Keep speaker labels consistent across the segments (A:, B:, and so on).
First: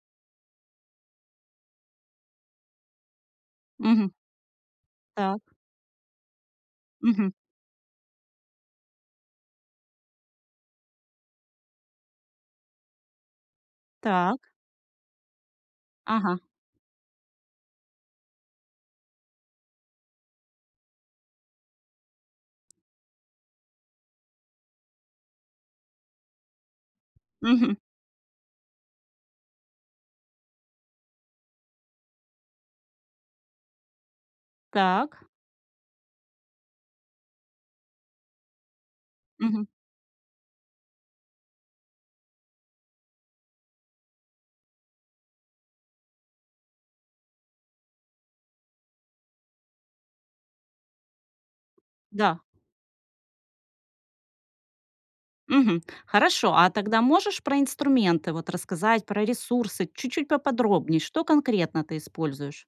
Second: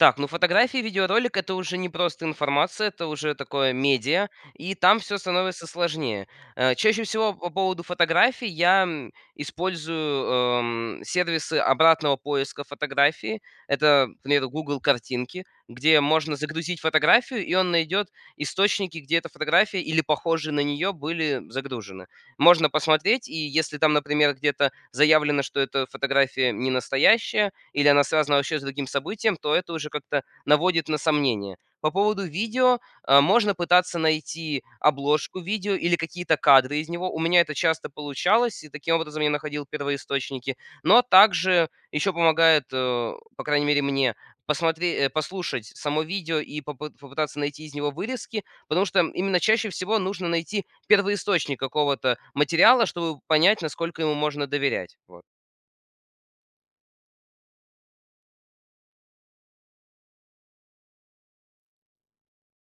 A: Так, ну, фотографии, видеоролик- это уже не просто информация, это уже такое
B: Мгм.
A: медиа. И там всё
B: Так.
A: становится сложнее. Э, чаще
B: Мгм.
A: всего, по поводу фотографий я, м, использую, эм, сервисы обратного поиска фотографии. Это,
B: Так.
A: например, "Гугл Картинки", где можно
B: Ага.
A: загрузить фотографию, и он найдет источники, где эта фотография, или похожие на нее, были загружены. Можно посмотреть. И если там, например, где-то заявлено, что эта фотография ненастоящая
B: Мгм.
A: или она связана вообще с другим событием, то это уже как-то наводит на сомнение. По поводу видео, э, можно пытаться найти
B: Так.
A: обложку видео или какие-то кадры из него. У меня это часто получалось, и таким образом я
B: Мгм.
A: находил первоисточники. Но также еще помогает, э, по крайней мере, мне, посмотре э, послушать само видео и попы попытаться найти из него вырезки, потому что именно чаще всего нужно найти первоисточник какого-то
B: Да.
A: материала, чтобы понять, насколько ему можно доверять. Вот.
B: Мгм. Хорошо. А тогда можешь про инструменты вот рассказать, про ресурсы чуть-чуть поподробнее, что конкретно ты используешь?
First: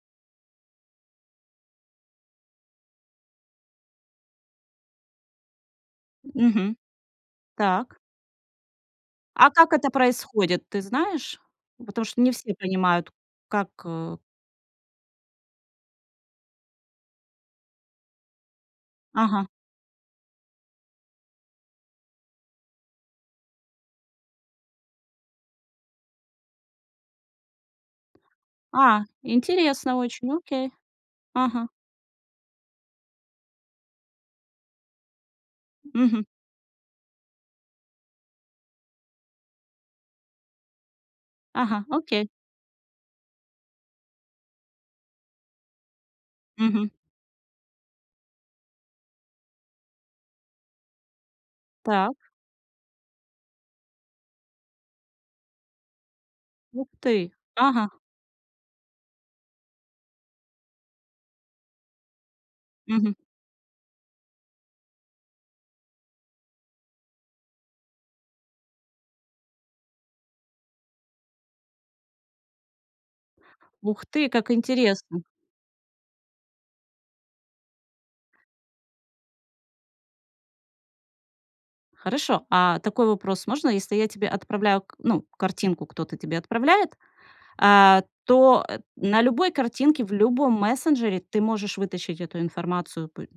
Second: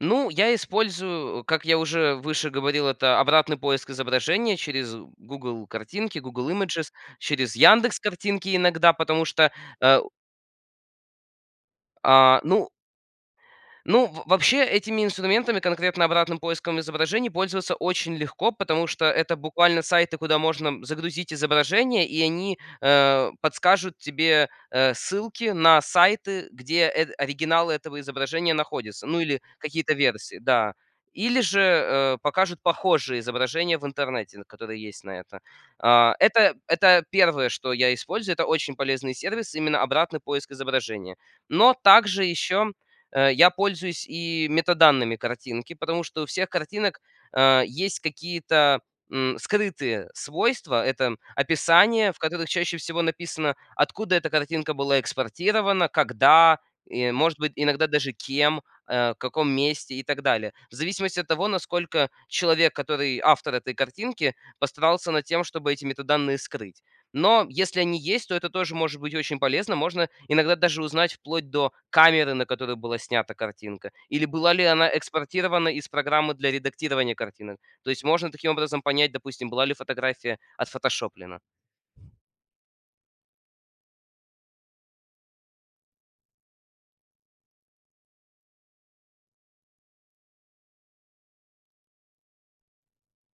A: Ну, я использую, как я уже выше говорил, это обратный поиск изображения через "Гугл Картинки", Google
B: Мгм.
A: Images, через
B: Так.
A: "Яндекс Картинки" иногда, потому
B: А
A: что,
B: как это
A: э
B: происходит, ты знаешь? Потому что не
A: А,
B: все
A: ну
B: понимают, как,
A: ну,
B: э
A: в вообще этими инструментами, конкретно обратным поиском изображений, пользоваться очень легко, потому что это
B: Ага.
A: буквально сайты, куда можно загрузить изображения, и они, э, подскажут тебе, э, ссылки на сайты, где, эт оригиналы этого изображения
B: А,
A: находится. Ну, или какие-то
B: интересно очень.
A: версии,
B: Окей.
A: да. Или же,
B: Ага.
A: э, покажут похожие изображения в интернете, н которые есть на это. А,
B: Мгм.
A: это это 1, что я использую. Это очень полезный сервис, именно обратный поиск изображения. Но
B: Ага,
A: также
B: окей.
A: еще, э, я пользуюсь и метаданными картинки, потому что у всех
B: Мгм.
A: картинок, э, есть какие-то, м, скрытые свойства. Это описание,
B: Так.
A: в которых чаще всего написано, откуда эта картинка была экспортирована, когда
B: Ух
A: и,
B: ты.
A: может быть, иногда
B: Ага.
A: даже кем, э, в каком месте и так далее. В зависимости от того, насколько человек,
B: Мгм.
A: который автор этой картинки, постарался над тем, чтобы эти метаданные скрыть. Но если они есть, то это тоже может быть очень полезно. Можно иногда даже узнать вплоть до камеры, на которую была снята картинка
B: Ух
A: или
B: ты, как
A: была ли она
B: интересно!
A: экспортирована из программы для редактирования картинок. То есть можно
B: .
A: таким образом понять, допустим, была ли фотография отфотошоплена.
B: Хорошо. А такой вопрос можно, если я тебе отправляю к ну, картинку кто-то тебе отправляет, а, то, э, на любой картинке, в любом мессенджере ты можешь вытащить эту информацию? Пы